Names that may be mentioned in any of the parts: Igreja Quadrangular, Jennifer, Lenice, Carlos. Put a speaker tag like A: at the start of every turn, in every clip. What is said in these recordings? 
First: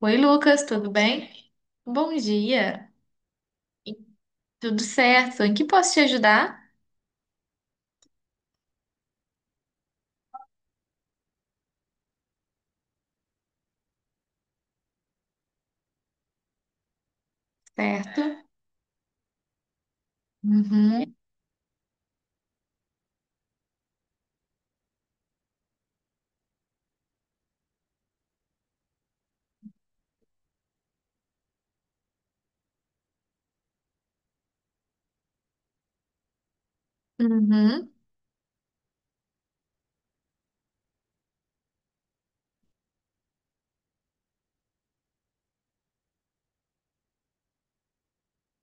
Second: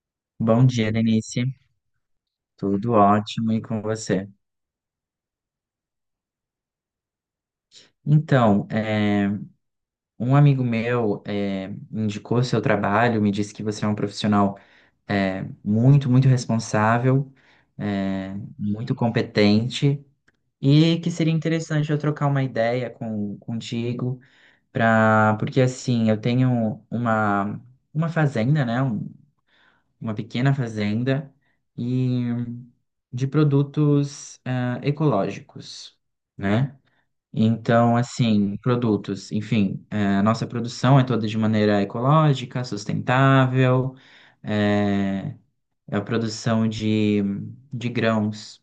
A: Oi, Lucas,
B: Bom
A: tudo
B: dia,
A: bem?
B: Lenice.
A: Bom dia.
B: Tudo ótimo e com
A: E-
B: você?
A: Tudo certo? Em que posso te ajudar?
B: Então, é, um amigo meu indicou seu trabalho, me disse que você é um profissional muito responsável,
A: Certo.
B: muito competente e que
A: Uhum,
B: seria interessante eu trocar uma ideia contigo, porque assim, eu tenho uma fazenda, né? Uma pequena fazenda e de produtos ecológicos, né?
A: uhum,
B: Então, assim, produtos, enfim, a nossa produção é toda de maneira ecológica, sustentável, eh, a produção de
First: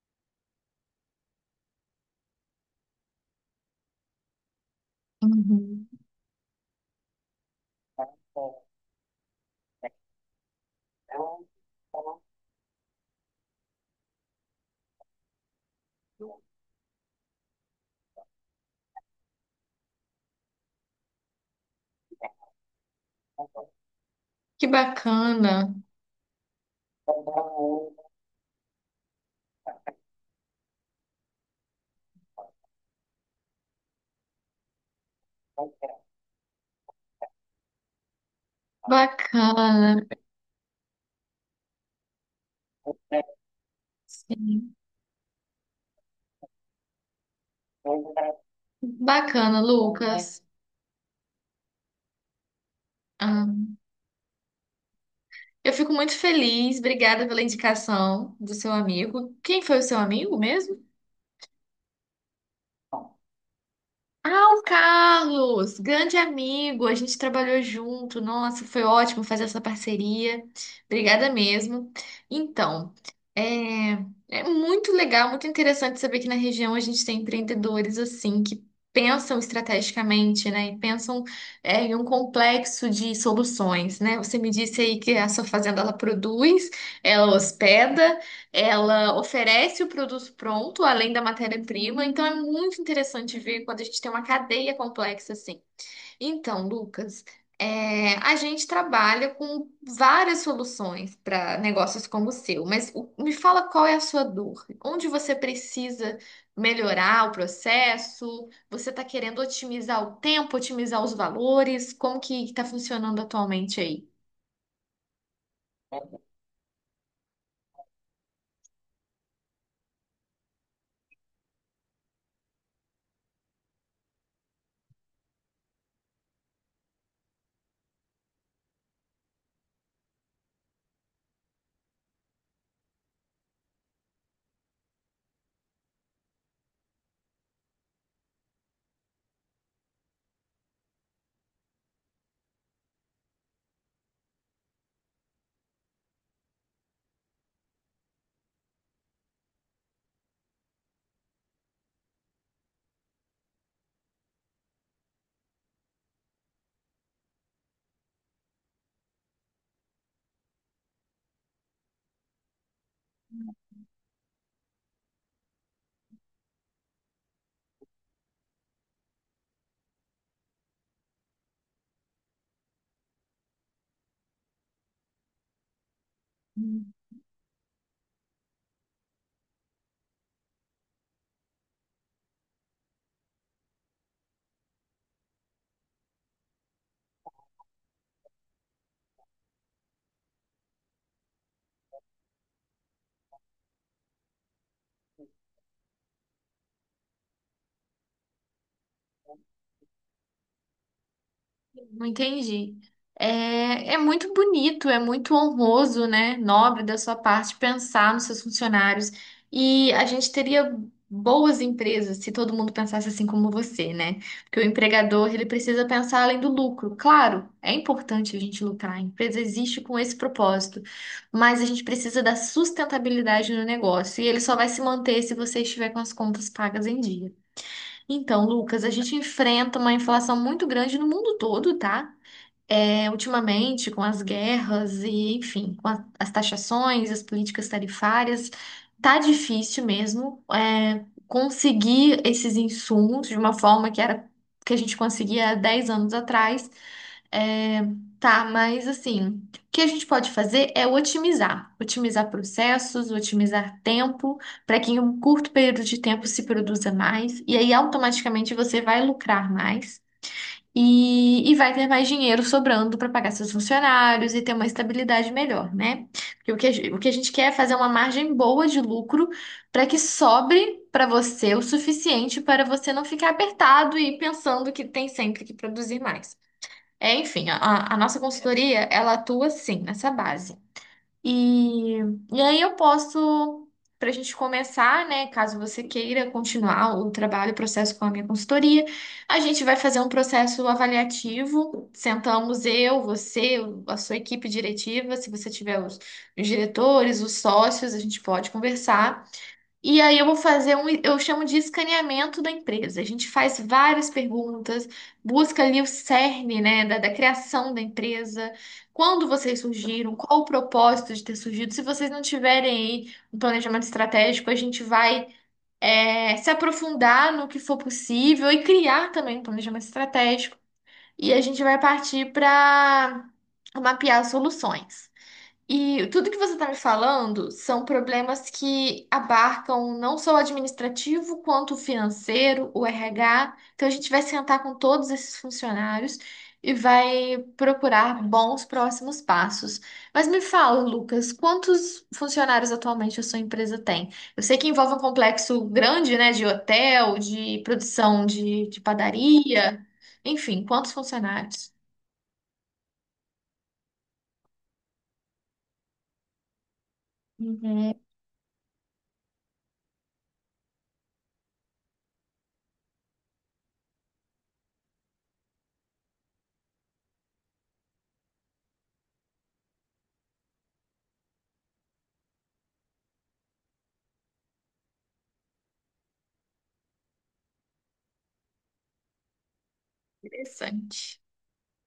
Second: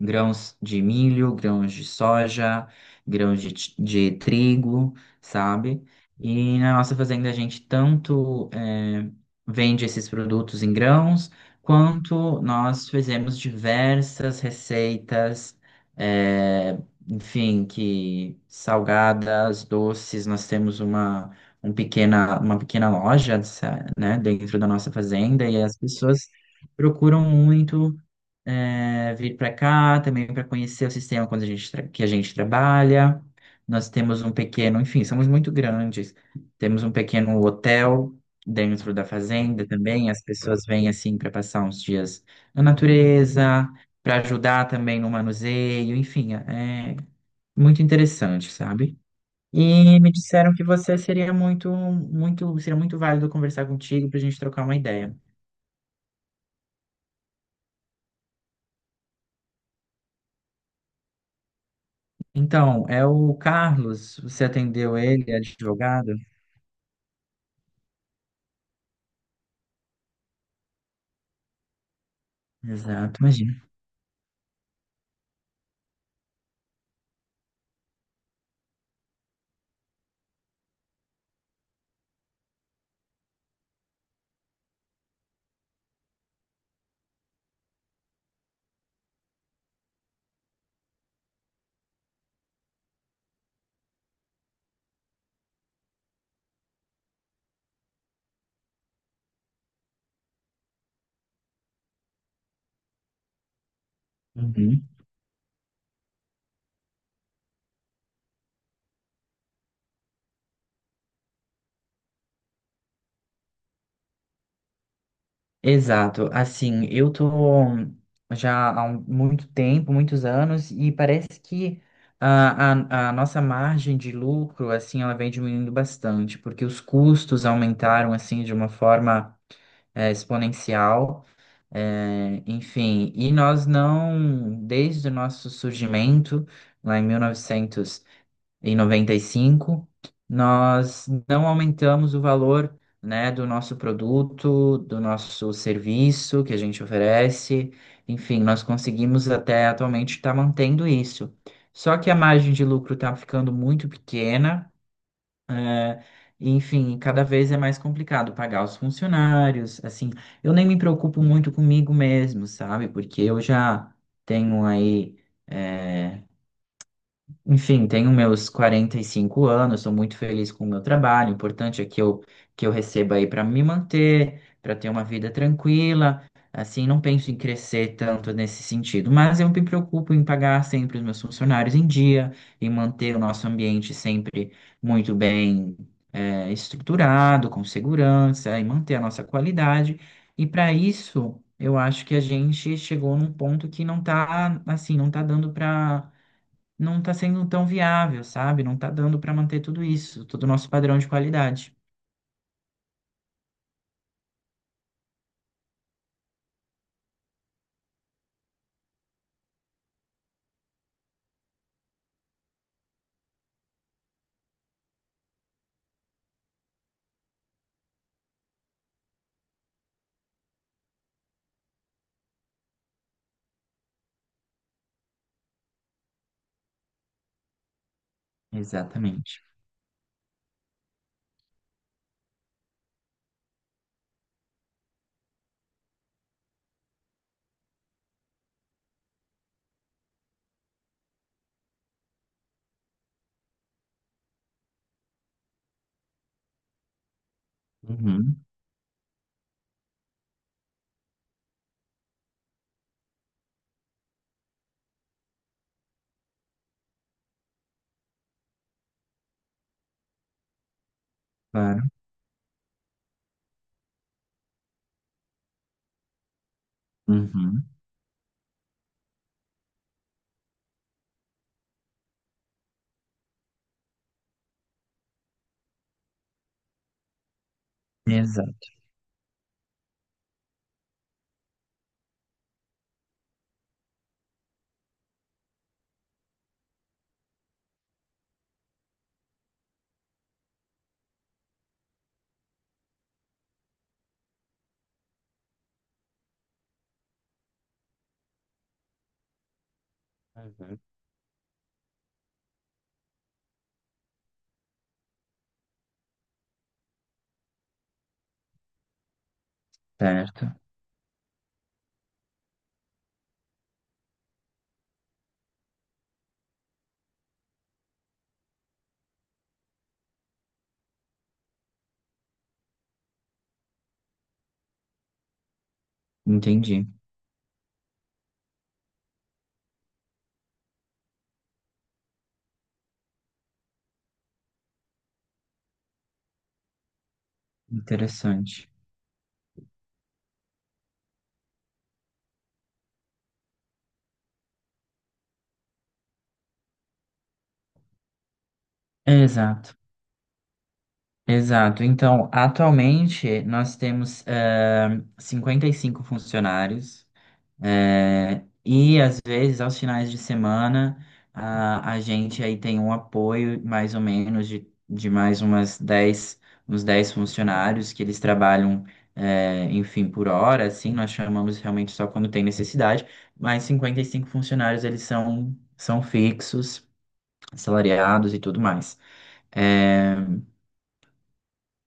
B: grãos de milho, grãos de soja, de trigo, sabe?
A: uhum.
B: E na nossa fazenda a gente tanto vende esses produtos em grãos, quanto nós fizemos diversas receitas, eh, enfim, que salgadas, doces, um pequena, uma pequena loja, né, dentro
A: Que
B: da nossa fazenda e
A: bacana.
B: as pessoas procuram muito vir para cá também para conhecer o sistema quando a gente tra- que a gente trabalha. Nós temos um pequeno, enfim, somos muito grandes. Temos um pequeno hotel dentro da fazenda
A: Bacana.
B: também. As pessoas vêm assim para passar uns dias na natureza, para ajudar
A: Sim.
B: também no manuseio, enfim, é muito interessante, sabe?
A: Bacana,
B: E me
A: Lucas.
B: disseram que você seria muito válido
A: Ah,
B: conversar contigo para a gente trocar uma ideia.
A: eu fico muito feliz. Obrigada pela indicação do seu amigo. Quem foi o seu amigo mesmo?
B: Então, é o Carlos, você
A: Ah, o
B: atendeu ele, é
A: Carlos,
B: advogado?
A: grande amigo, a gente trabalhou junto. Nossa, foi ótimo fazer essa parceria. Obrigada mesmo. Então,
B: Exato,
A: é,
B: imagina.
A: é muito legal, muito interessante saber que na região a gente tem empreendedores assim que pensam estrategicamente, né? E pensam em um complexo de soluções, né? Você me disse aí que a sua fazenda ela produz, ela hospeda. Ela oferece o produto pronto, além da matéria-prima, então é muito interessante ver quando a gente tem uma cadeia complexa assim. Então, Lucas, é, a gente trabalha com várias soluções para negócios como o seu, mas me fala qual é a sua dor,
B: Uhum.
A: onde você precisa melhorar o processo, você está querendo otimizar o tempo, otimizar os valores, como que está funcionando atualmente aí?
B: Exato, assim, eu tô já muito tempo, muitos anos, e parece que a nossa margem de lucro, assim, ela vem diminuindo bastante, porque os custos aumentaram, assim, de uma forma exponencial, enfim, e nós não, desde o nosso surgimento, lá em 1995 nós não aumentamos o valor, né, do nosso produto, do nosso serviço que a gente oferece. Enfim, nós conseguimos até atualmente estar mantendo isso. Só que a margem de lucro está ficando muito pequena, é, e, enfim, cada vez é mais complicado pagar os funcionários. Assim, eu nem me preocupo muito comigo mesmo, sabe? Porque eu já tenho aí eh, enfim, tenho meus 45 anos, sou muito feliz com o meu trabalho. O importante é que que eu receba aí para me manter, para ter uma vida tranquila. Assim, não penso em crescer tanto nesse sentido, mas eu me preocupo em pagar sempre os meus funcionários em dia e manter o nosso ambiente sempre muito bem, estruturado, com segurança e manter a nossa qualidade. E para isso, eu acho que a gente chegou num ponto que não está assim, não está dando para não está sendo tão viável, sabe? Não está dando para manter tudo isso, todo o nosso padrão de qualidade.
A: Não entendi. É, é muito bonito, é muito honroso, né? Nobre da sua parte pensar nos seus funcionários. E a gente teria boas empresas se todo mundo pensasse assim como você, né? Porque o empregador, ele precisa pensar além do lucro. Claro, é importante a gente lucrar. A empresa existe com esse propósito. Mas a gente precisa da sustentabilidade no negócio. E ele só vai se manter se você estiver com as contas pagas em dia. Então, Lucas, a gente
B: Exatamente.
A: enfrenta uma inflação muito grande no mundo todo, tá? É, ultimamente, com as guerras e, enfim, com as taxações, as políticas tarifárias, tá difícil mesmo, é, conseguir esses insumos de uma forma que era que a gente conseguia há 10 anos atrás. É,
B: Uhum,
A: tá, mas assim, o que a gente pode fazer é otimizar, otimizar processos, otimizar tempo, para que em um curto período de tempo se produza mais, e aí automaticamente você vai lucrar mais. E vai ter
B: claro.
A: mais dinheiro sobrando para pagar seus funcionários e ter uma estabilidade melhor, né? Porque o que o que a gente quer é
B: Uhum,
A: fazer uma margem boa de lucro para que sobre para você o suficiente para você não ficar apertado e pensando que tem sempre que produzir mais. É, enfim, a nossa
B: exato.
A: consultoria, ela atua sim nessa base. E, e aí eu posso, para a gente começar, né? Caso você queira continuar o trabalho, o processo com a minha consultoria, a gente vai fazer um processo avaliativo. Sentamos eu, você, a sua equipe diretiva, se você tiver os diretores, os sócios, a gente pode conversar. E aí eu vou fazer
B: Uhum.
A: um, eu chamo de escaneamento da empresa. A gente faz várias perguntas, busca ali o cerne, né, da criação da empresa, quando vocês surgiram, qual o
B: Certo,
A: propósito de ter surgido. Se vocês não tiverem aí um planejamento estratégico, a gente vai, é, se aprofundar no que for possível e criar também um planejamento estratégico. E a gente vai partir para mapear soluções. E tudo que você está me
B: entendi.
A: falando são problemas que abarcam não só o administrativo, quanto o financeiro, o RH. Então, a gente vai sentar com todos esses funcionários e vai procurar bons
B: Interessante.
A: próximos passos. Mas me fala, Lucas, quantos funcionários atualmente a sua empresa tem? Eu sei que envolve um complexo grande, né, de hotel, de produção de
B: Exato,
A: padaria, enfim, quantos funcionários?
B: exato. Então, atualmente, nós temos 55 funcionários.
A: Uhum.
B: É, e às vezes, aos finais de semana, a gente aí tem um apoio mais ou menos de mais umas 10 uns 10 funcionários que eles trabalham, é, enfim, por hora, assim, nós chamamos realmente só quando tem necessidade, mas 55 funcionários eles são, são fixos, assalariados e tudo mais. É,
A: Interessante.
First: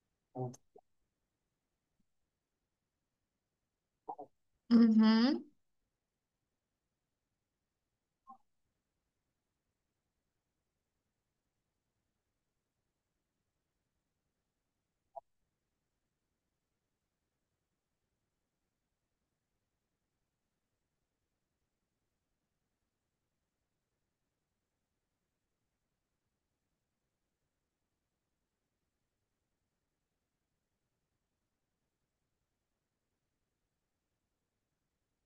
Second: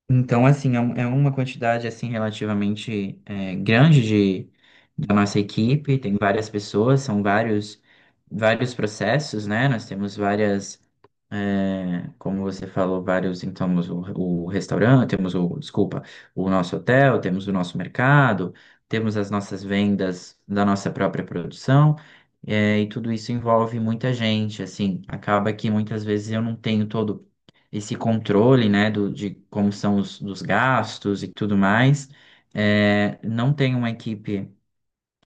B: então, assim, é uma quantidade, assim, relativamente grande da nossa
A: Uhum.
B: equipe, tem várias pessoas, vários processos, né? Nós temos como você falou, vários, então, o restaurante, desculpa, o nosso hotel, temos o nosso mercado, temos as nossas vendas da nossa própria produção, é, e tudo isso envolve muita gente, assim, acaba que muitas vezes eu não tenho todo esse controle, né, de como são os dos gastos e tudo mais. É, não tem uma equipe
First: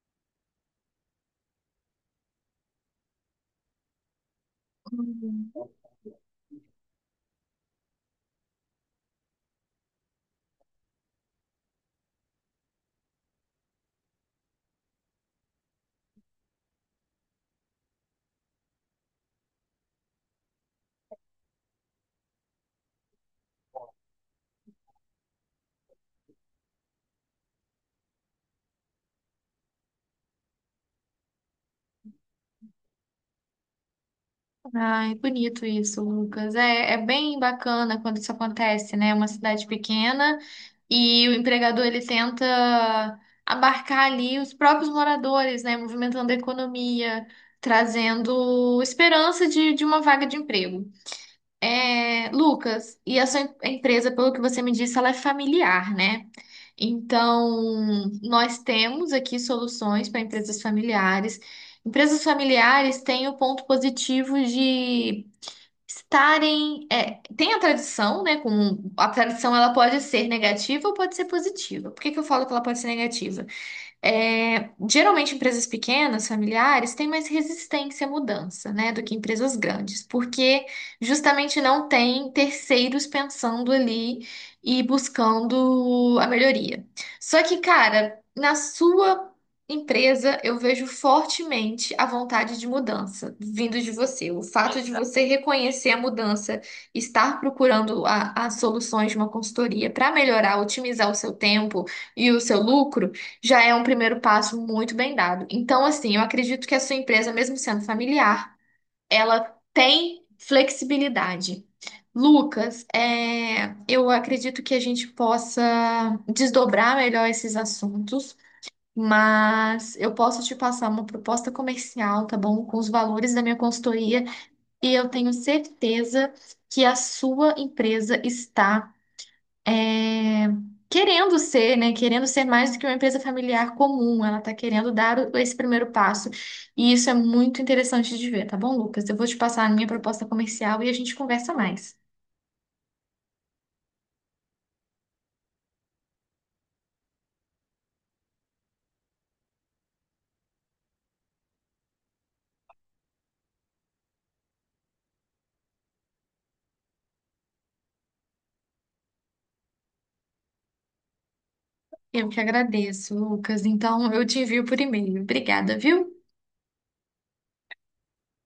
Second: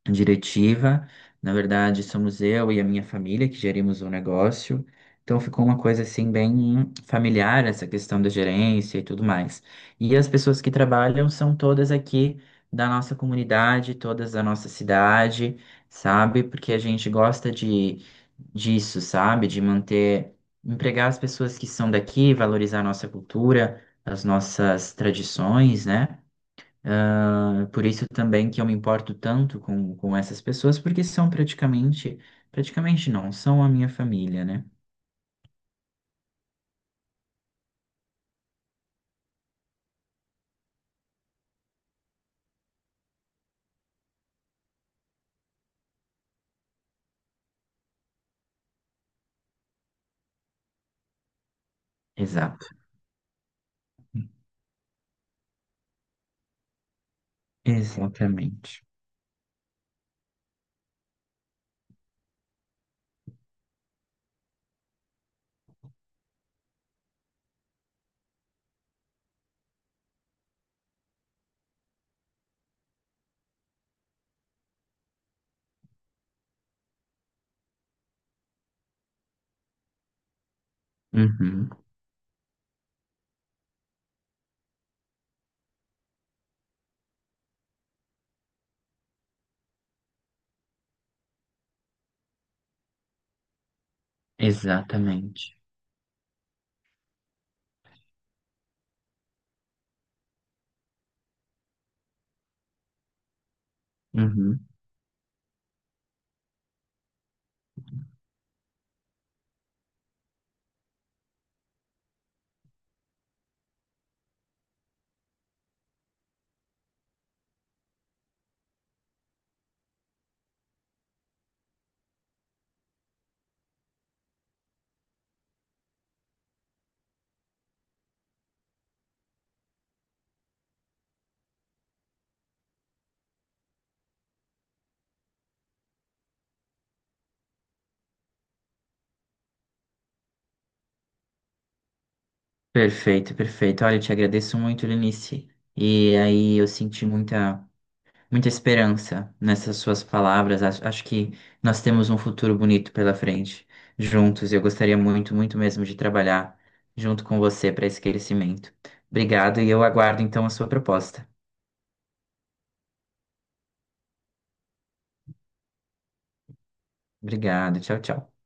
B: diretiva. Na verdade, somos eu e a minha família que gerimos o negócio. Então ficou
A: Uhum.
B: uma coisa assim bem familiar essa questão da gerência e tudo mais. E as pessoas que trabalham são todas aqui da nossa comunidade, todas da nossa cidade, sabe? Porque a gente gosta de disso, sabe? De manter, empregar as pessoas que são daqui, valorizar a nossa cultura, as nossas tradições, né? Ah, por isso também que eu me importo tanto com essas pessoas, porque são praticamente, praticamente não, são a minha família, né?
A: Ai, bonito isso, Lucas. É, é bem bacana quando isso acontece, né? Uma cidade pequena e o empregador ele tenta abarcar ali os próprios moradores, né? Movimentando a economia, trazendo esperança de uma vaga de emprego. É,
B: Exato,
A: Lucas, e a sua empresa, pelo que você me disse, ela é familiar, né? Então, nós
B: exatamente.
A: temos aqui soluções para empresas familiares. Empresas familiares têm o ponto positivo de estarem, é, tem a tradição, né? Com, a tradição ela pode ser negativa ou pode ser positiva. Por que que eu falo que ela pode ser negativa? É, geralmente empresas pequenas, familiares, têm mais resistência à mudança, né, do que empresas grandes, porque justamente
B: Uhum,
A: não tem terceiros pensando ali e buscando a melhoria. Só que, cara, na sua empresa eu vejo fortemente a vontade de mudança vindo de você. O fato de você
B: exatamente.
A: reconhecer a mudança, estar procurando as soluções de uma consultoria para melhorar, otimizar o seu tempo e o seu lucro já é um primeiro passo
B: Uhum.
A: muito bem dado. Então, assim, eu acredito que a sua empresa, mesmo sendo familiar, ela tem flexibilidade. Lucas, é, eu acredito que a gente possa desdobrar melhor esses assuntos, mas eu posso te passar uma proposta comercial, tá bom? Com os valores da minha consultoria, e eu tenho certeza que a sua empresa está é, querendo ser, né? Querendo ser mais do que uma empresa familiar comum. Ela está querendo dar esse primeiro passo. E isso é muito interessante de ver, tá bom, Lucas? Eu vou te passar a minha proposta comercial e a gente conversa mais.
B: Perfeito, perfeito. Olha, eu te agradeço muito, Lenice. E aí eu senti muita esperança nessas suas palavras. Acho que nós temos um futuro bonito pela frente, juntos. Eu gostaria muito mesmo de trabalhar junto com você para esse crescimento. Obrigado e eu aguardo então a sua proposta.
A: Eu que agradeço, Lucas. Então, eu te envio por e-mail. Obrigada, viu?
B: Obrigado, tchau, tchau.